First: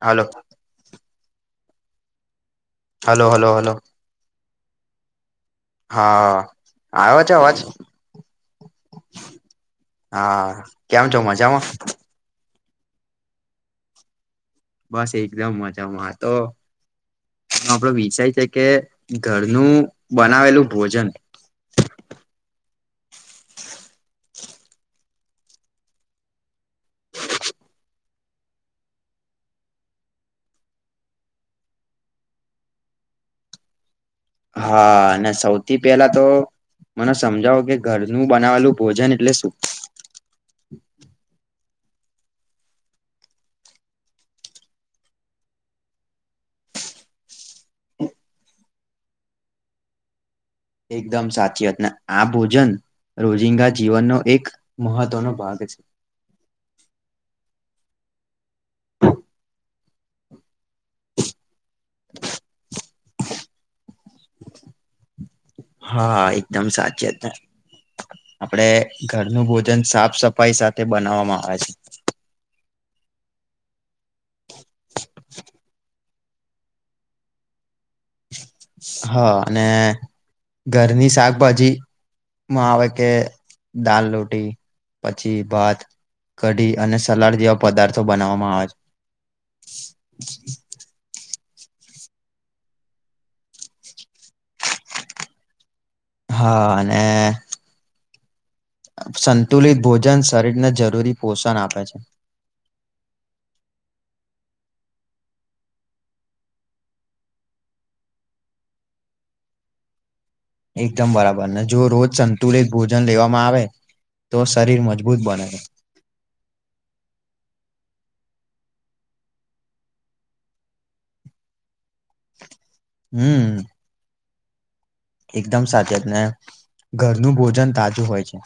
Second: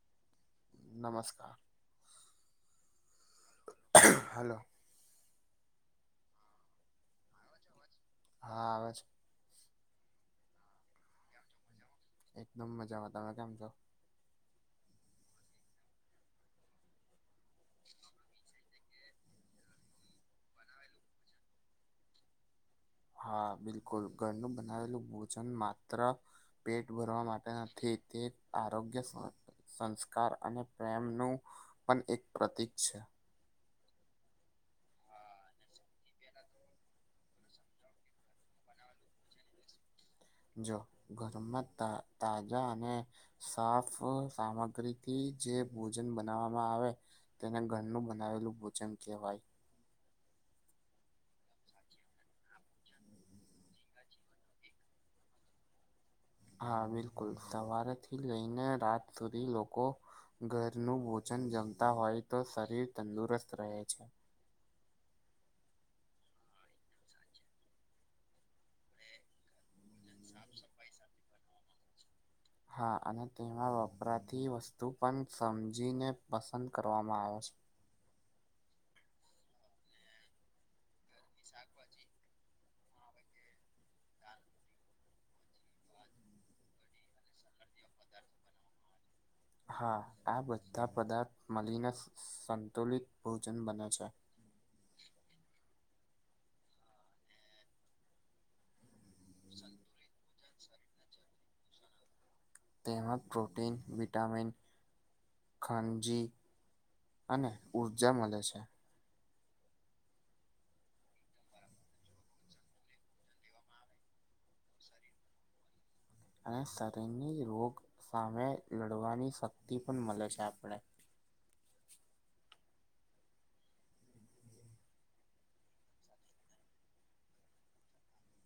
હાલો. નમસ્કાર. Hello hello hello. Hello. હા આવ્યો છે અવાજ. હા આવે છે. હા કેમ છો મજામાં. એકદમ મજામાં તમે કેમ છો. બસ એકદમ મજામાં તો આપડો વિષય છે. કે ઘરનું બનાવેલું ભોજન હા બિલકુલ ઘરનું બનાવેલું ભોજન માત્ર પેટ ભરવા માટે નથી તે આરોગ્ય સ સંસ્કાર અને પ્રેમ નું પણ એક પ્રતીક છે. હા ને સૌથી પેલા તો મને સમજાવો કે ઘરનું બનાવેલું ભોજન એટલે શું જો ઘરમાં ત તાજા અને સાફ સામગ્રીથી જે ભોજન બનાવવામાં આવે તેને ઘરનું બનાવેલું ભોજન કહેવાય એકદમ સાચીત ને આ ભોજન રોજિંગા જીવનનો એક મહત્વનો ભાગ છે. હા બિલકુલ સવારેથી લઈને રાત સુધી લોકો ઘર ઘરનું ભોજન જમતા હોય તો શરીર તંદુરસ્ત રહે છે. હા એકદમ સાચી તે. આપડે ઘરનું ભોજન સાફ સફાઈ સાથે બનાવવામાં આવે છે. હા અને તેમાં વપરાતી વસ્તુ પણ સમજીને પસંદ કરવામાં આવશે. હા અને ઘરની શાકભાજી માં આવે કે દાલ રોટી પછી ભાત કઢી અને સલાડ જેવા પદાર્થો બનાવવામાં આવે છે હા આ બધા પદાર્થ મળીને સંતુલિત ભોજન બને છે હા અને સંતુલિત ભોજન શરીરને જરૂરી પોષણ આપે છે તેમમાં પ્રોટીન વિટામિન ખાનજી અને ઊર્જા મળે છે એકદમ બરાબર ને જો રોજ સંતુલિત ભોજન લેવામાં આવે તો શરીર મજબૂત બને અને શરીરની રોગ સામે લડવાની શક્તિ પણ મળે છે આપણે હમ એકદમ સાચી વાત જ ને ઘરનું ભોજન તાજું હોય છે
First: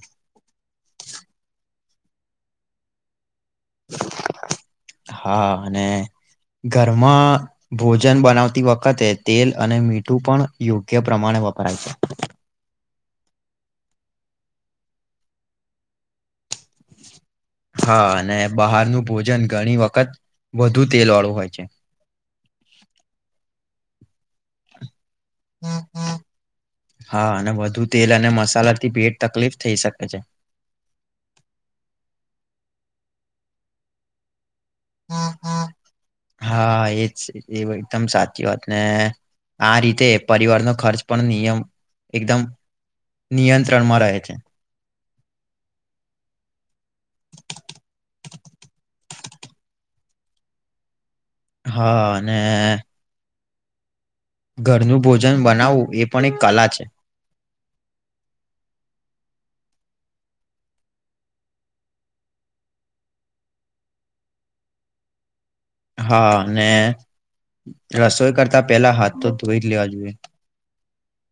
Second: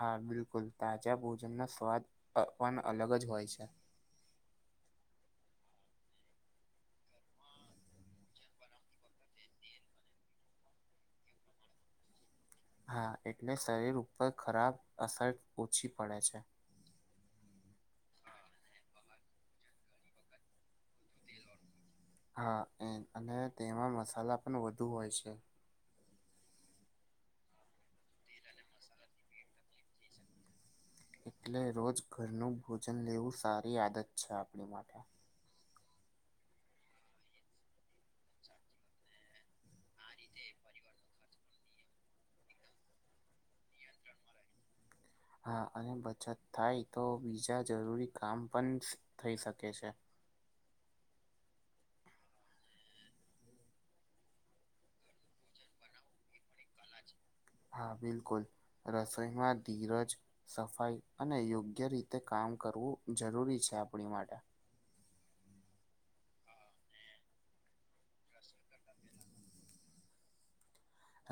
હા બિલકુલ તાજા ભોજનનો સ્વાદ અપન અલગ જ હોય છે [inaudible] હા અને ઘરમાં ભોજન બનાવતી વખતે જ તેલ અને મીઠું પણ યોગ્ય પ્રમાણે વપરાય છે હા એટલે શરીર ઉપર ખરાબ અસર ઓછી પડે છે હા અને બહારનું ભોજન ઘણી વખત વધુ તેલ વાળું હોય છે હા એ અને તેમાં મસાલા પણ વધુ હોય છે હા અને વધુ તેલ અને મસાલા થી પેટ તકલીફ થઇ શકે છે એટલે રોજ ઘરનું ભોજન લેવું સારી આદત છે આપણી માટે હા એજ એ એકદમ સાચી વાત ને આ રીતે પરિવારનો ખર્ચ પણ નિયમ એકદમ નિયંત્રણમાં રહે છે હા અને બચત થાય તો બીજા જરૂરી કામ પણ થઈ શકે છે. હા અને ઘરનું ભોજન બનાવવું એ પણ એક કલા છે હા બિલકુલ રસોઈમાં ધીરજ સફાઈ અને યોગ્ય રીતે કામ કરવું જરૂરી છે આપણી માટે હા ને રસોઈ કરતા પેલા હાથ તો ધોઈ જ લેવા જોઈએ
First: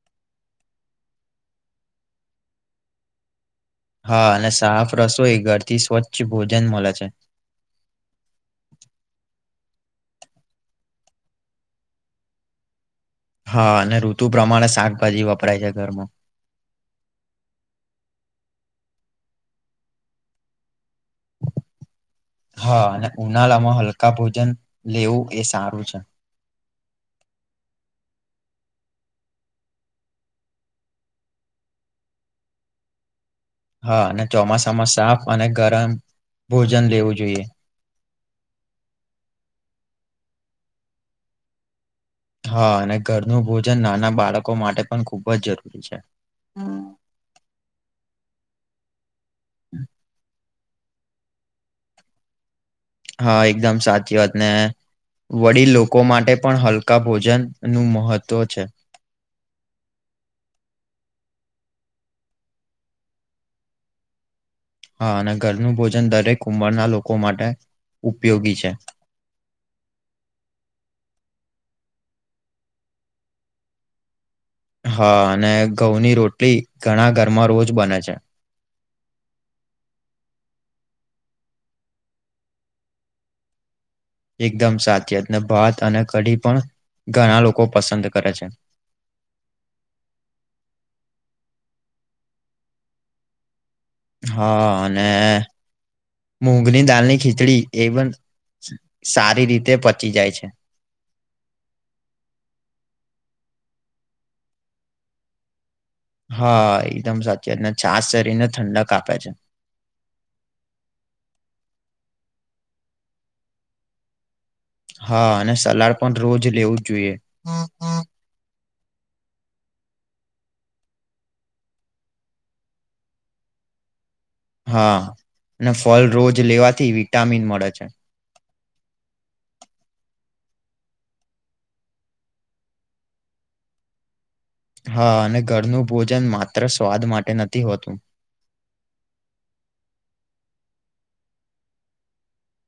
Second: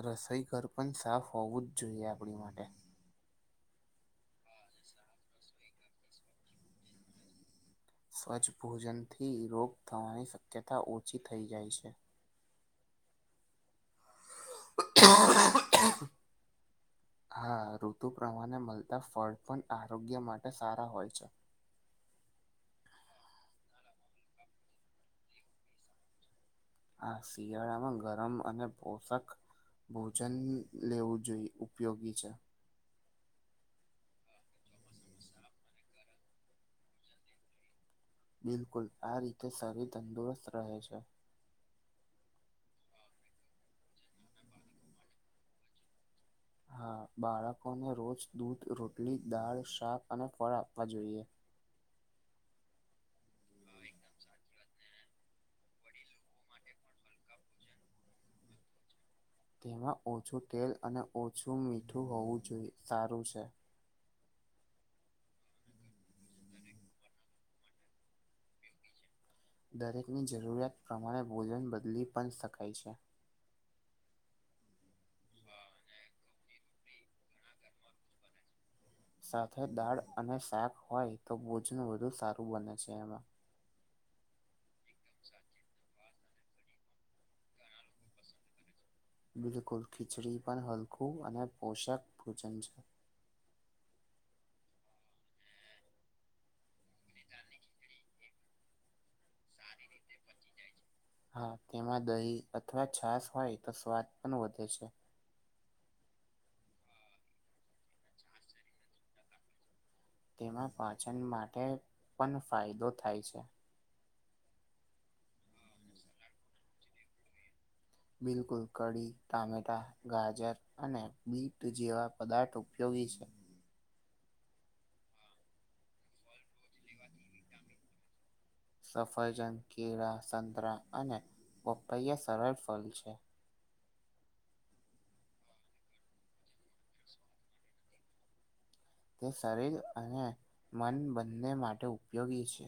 રસોઈ ઘર પણ સાફ હોવું જ જોઈએ આપણી માટે હા અને સાફ રસોઈ ઘર થી સ્વચ્છ ભોજન મળે છે સ્વચ્છ ભોજનથી રોગ થવાની શક્યતા ઓછી થઈ જાય છે હા અને ઋતુ પ્રમાણે શાકભાજી વપરાય છે ઘરમાં હા ઋતુ પ્રમાણે મળતા ફળ પણ આરોગ્ય માટે સારા હોય છે હા અને ઉનાળા માં હલકા ભોજન લેવું એ સારું છે આ શિયાળામાં ગરમ અને પોષક ભોજન લેવું જોઈએ ઉપયોગી છે હા અને ચોમાસામાં સાફ અને ગરમ ભોજન લેવું જોઈએ બિલકુલ આ રીતે શરીર તંદુરસ્ત રહે છે હા અને ઘરનું ભોજન નાના બાળકો માટે પણ ખૂબ જ જરૂરી છે હા બાળકોને રોજ દૂધ રોટલી દાળ શાક અને ફળ આપવા જોઈએ હા એકદમ સાચી વાતને વડીલ લોકો માટે પણ હલકા ભોજન નું મહત્વ છે તેમાં ઓછું તેલ અને ઓછું મીઠું હોવું જોઈએ સારું છે હા, અને ઘરનું ભોજન દરેક ઉંમરના લોકો માટે ઉપયોગી છે. દરેકની જરૂરિયાત પ્રમાણે ભોજન બદલી પણ શકાય છે. હા, અને ઘઉંની રોટલી ઘણા ઘરમાં રોજ બને છે. સાથે દાળ અને શાક હોય તો ભોજન વધુ સારું બને છે એમાં. એકદમ સાચી વાત જ ને ભાત અને કઢી પણ ઘણા લોકો પસંદ કરે છે. બિલકુલ ખીચડી પણ હલકું અને પોષક ભોજન છે. હા, અને મૂંગની દાલની ખીચડી એ પણ સારી રીતે પચી જાય છે. હા, તેમાં દહી અથવા છાસ હોય તો સ્વાદ પણ વધે છે. હા, એકદમ સાચી વાત અને છાસ શરીને ઠંડક આપે છે. તેમાં પાચન માટે પણ ફાયદો થાય છે. હા, અને સલાડ પણ રોજ લેવું જ જોઈએ. બિલકુલ કઢી ટમેટા ગાજર અને બીટ જેવા પદાર્થ ઉપયોગી છે. હા, ને ફળ રોજ લેવાથી વિટામિન મળે છે. સફરજન, કેળા, સંતરા અને પપૈયા સરળ ફલ છે. હા, અને ઘરનું ભોજન માત્ર સ્વાદ માટે નથી હોતું. તે શરીર અને મન બંને માટે ઉપયોગી છે.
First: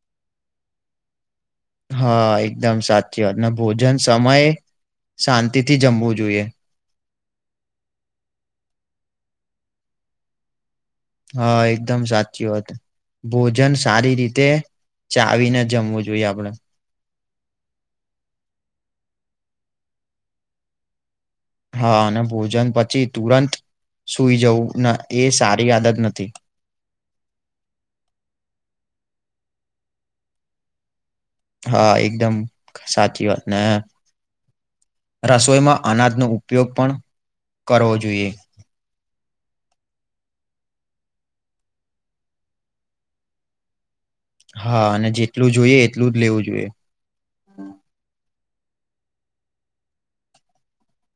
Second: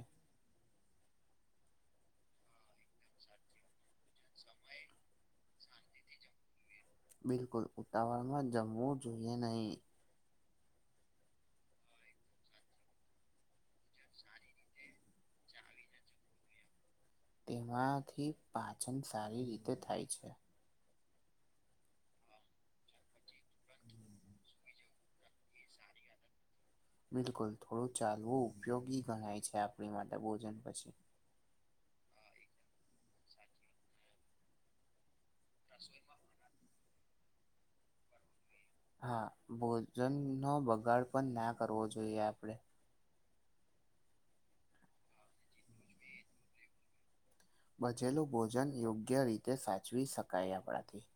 હા, એકદમ સાચી વાત. ને ભોજન સમયે શાંતિ થી જમવું જોઈએ. બિલકુલ ઉતાવળમાં જમવું જોઈએ નહી. હા, એકદમ સાચી વાત ભોજન સારી રીતે ચાવીને જમવું જોઈએ આપડે. તેમાંથી પાચન સારી રીતે થાય છે. હા, અને ભોજન પછી તુરંત સુઈ જવું ના એ સારી આદત નથી. બિલકુલ થોડું ચાલવું ઉપયોગી ગણાય છે આપણી માટે ભોજન પછી. હા, એકદમ સાચી વાત ને રસોઈમાં અનાજનો ઉપયોગ પણ કરવો જોઈએ. હા, ભોજનનો બગાડ પણ ના કરવો જોઈએ આપડે. હા, અને જેટલું જોઈએ એટલું જ લેવું જોઈએ. બજેલું ભોજન યોગ્ય રીતે સાચવી શકાય આપડાથી.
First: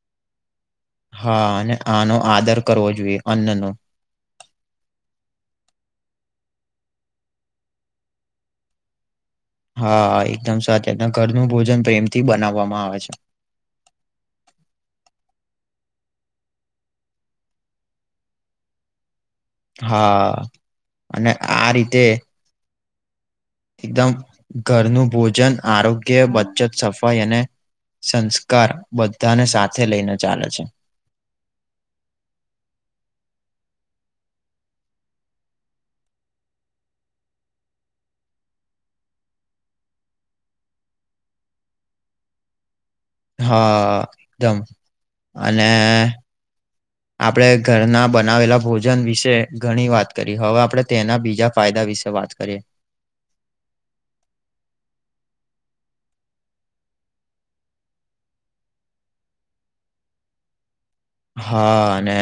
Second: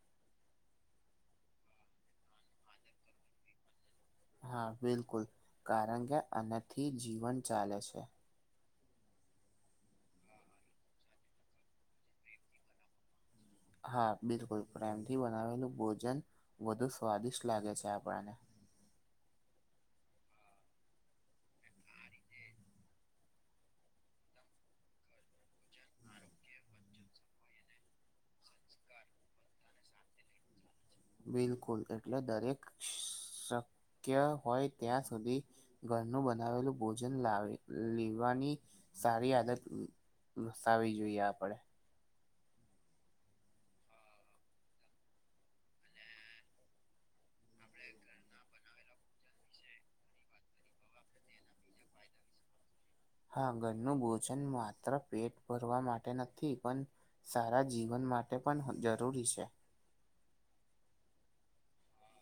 હા, અને આનો આદર કરવો જોઈએ અન્નનો. હા, બિલકુલ કારણ કે આનાથી જીવન ચાલે છે. હા, એકદમ સાચે એકદમ ઘરનું ભોજન પ્રેમ થી બનાવવામાં આવે છે. હા, બિલકુલ પ્રેમથી બનાવેલું ભોજન વધુ સ્વાદિષ્ટ લાગે છે આપડા ને. હા, અને આ રીતે એકદમ ઘરનું ભોજન આરોગ્ય બચત સફાઈ અને સંસ્કાર બધાને સાથે લઈને ચાલે છે. બિલકુલ એટલે દરેક શક્ય હોય ત્યાં સુધી ઘરનું બનાવેલું ભોજન લાવે લેવાની સારી આદત વસાવી જોઈએ આપડે. હા એકદમ. અને આપડે ઘરના બનાવેલા ભોજ જન વિશે ઘણી વાત કરી હવે આપડે તેના બીજા ફાયદા વિશે વાત કરીએ. હા, ઘરનું ભોજન માત્ર પેટ ભરવા માટે નથી પણ સારા જીવન માટે પણ જરૂરી છે. હા, અને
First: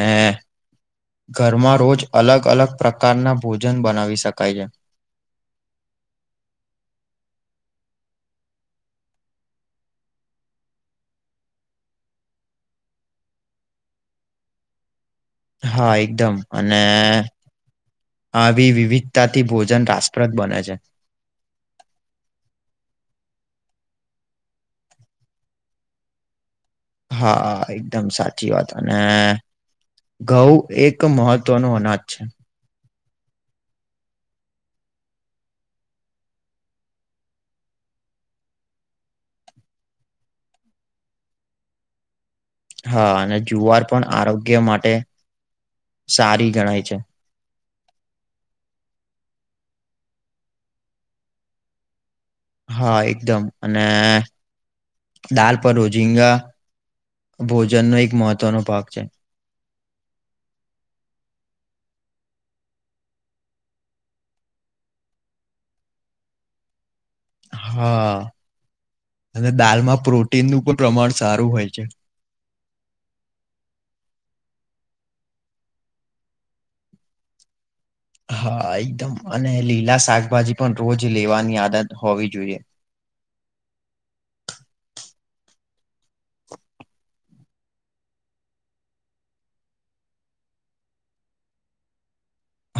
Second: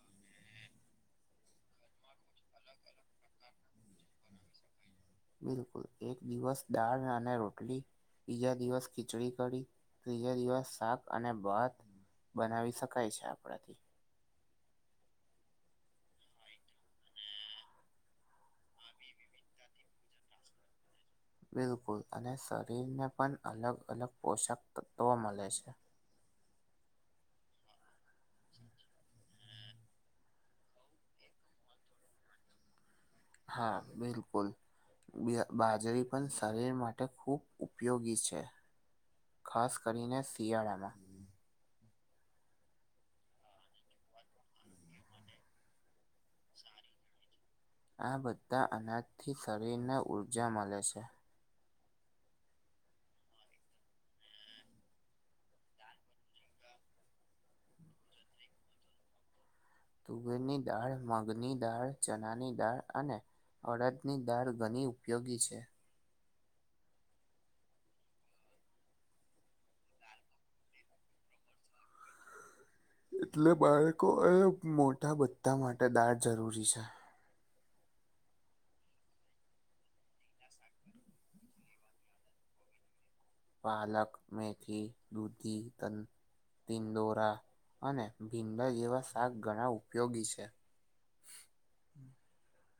ઘરમાં રોજ અલગ અલગ પ્રકારના ભોજન બનાવી શકાય છે. બિલકુલ એક દિવસ દાળ અને રોટલી. બીજા દિવસ ખીચડી કડી ત્રીજા દિવસ શાક અને ભાત બનાવી શકાય છે આપડાથી. હા, એકદમ અને આવી વિવિધતાથી ભો જન રાષ્ટપ્રદ બને છે. બિલકુલ અને શરીરને પણ અલગ અલગ પોષક તત્વો મળે છે. હા એકદમ સાચી વાત અને ઘઉ. એક મહત્વ નુ અનાજ છે. હા બિલકુલ. બે બાજરી પણ શરીર માટે ખૂબ ઉપયોગી છે. ખાસ કરીને શિયાળામાં. હા અને જુવાર પણ આરોગ્ય માટે સારી ગણાય છે. આ બધા અનાજથી શરીરને ઊર્જા મળે છે. હા એકદમ અને. દાળ પર રોઝીંગા ભોજનનો એક મહત્વનો ભાગ છે. તુવેરની દાળ મગની દાળ ચણાની દાળ અને. અળદની દાળ ઘણી ઉપયોગી છે. હા અને દાળમાં પ્રોટીનનું પણ પ્રમાણ સારું હોય છે. એટલે બાળકો એ મોટા બધા માટે દાળ જરૂરી છે. હા એકદમ અને લીલા શાકભાજી પણ રોજ લેવાની આદત હોવી જોઈએ. પાલક મેથી દૂધી તન. તિંદોરા અને ભીંડા જેવા શાક ઘણા ઉપયોગી છે.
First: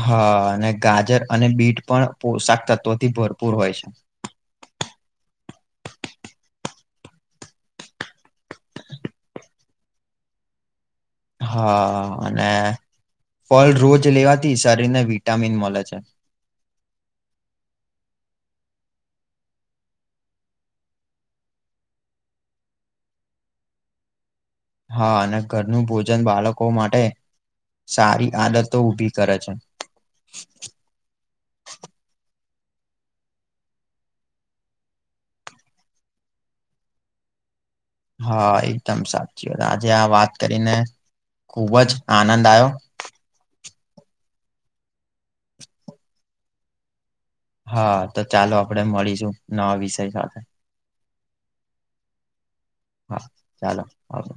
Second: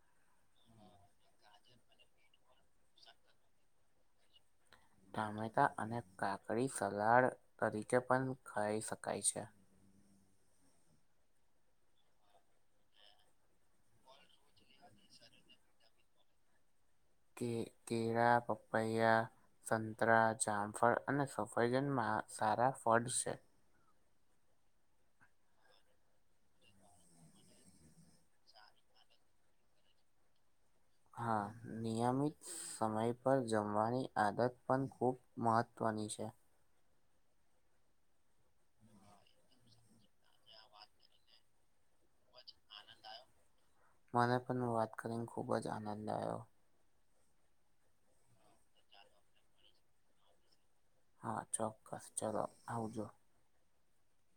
હા અને ગાજર અને બીટ પણ પોશાક તત્વોથી ભરપૂર હોય છે. ટામેટા અને કાકડી સલાડ તરીકે પણ ખાઈ શકાય છે. હા અને ફળ રોજ લેવાથી શરીર ને વિટામીન મળે છે. કે કેળા પપૈયા. સંતરા જામફળ અને સફરજનમાં સારા ફળ છે. હા અને ઘરનું ભોજન બાળકો માટે. સારી આદતો ઊભી કરે છે. હા નિયમિત સમય પર જમવાની આદત પણ ખૂબ મહત્ત્વની છે. હા એકદમ સાચી વાત આજે આ વાત કરીને ખુબ જ આનંદ આયો. મને પણ વાત કરીને ખૂબ જ આનંદ આયો. હા તો ચાલો આપડે મળીશું નવા વિષય સાથે. હા ચોક્કસ ચલો આવજો. હા ચાલો આવજો.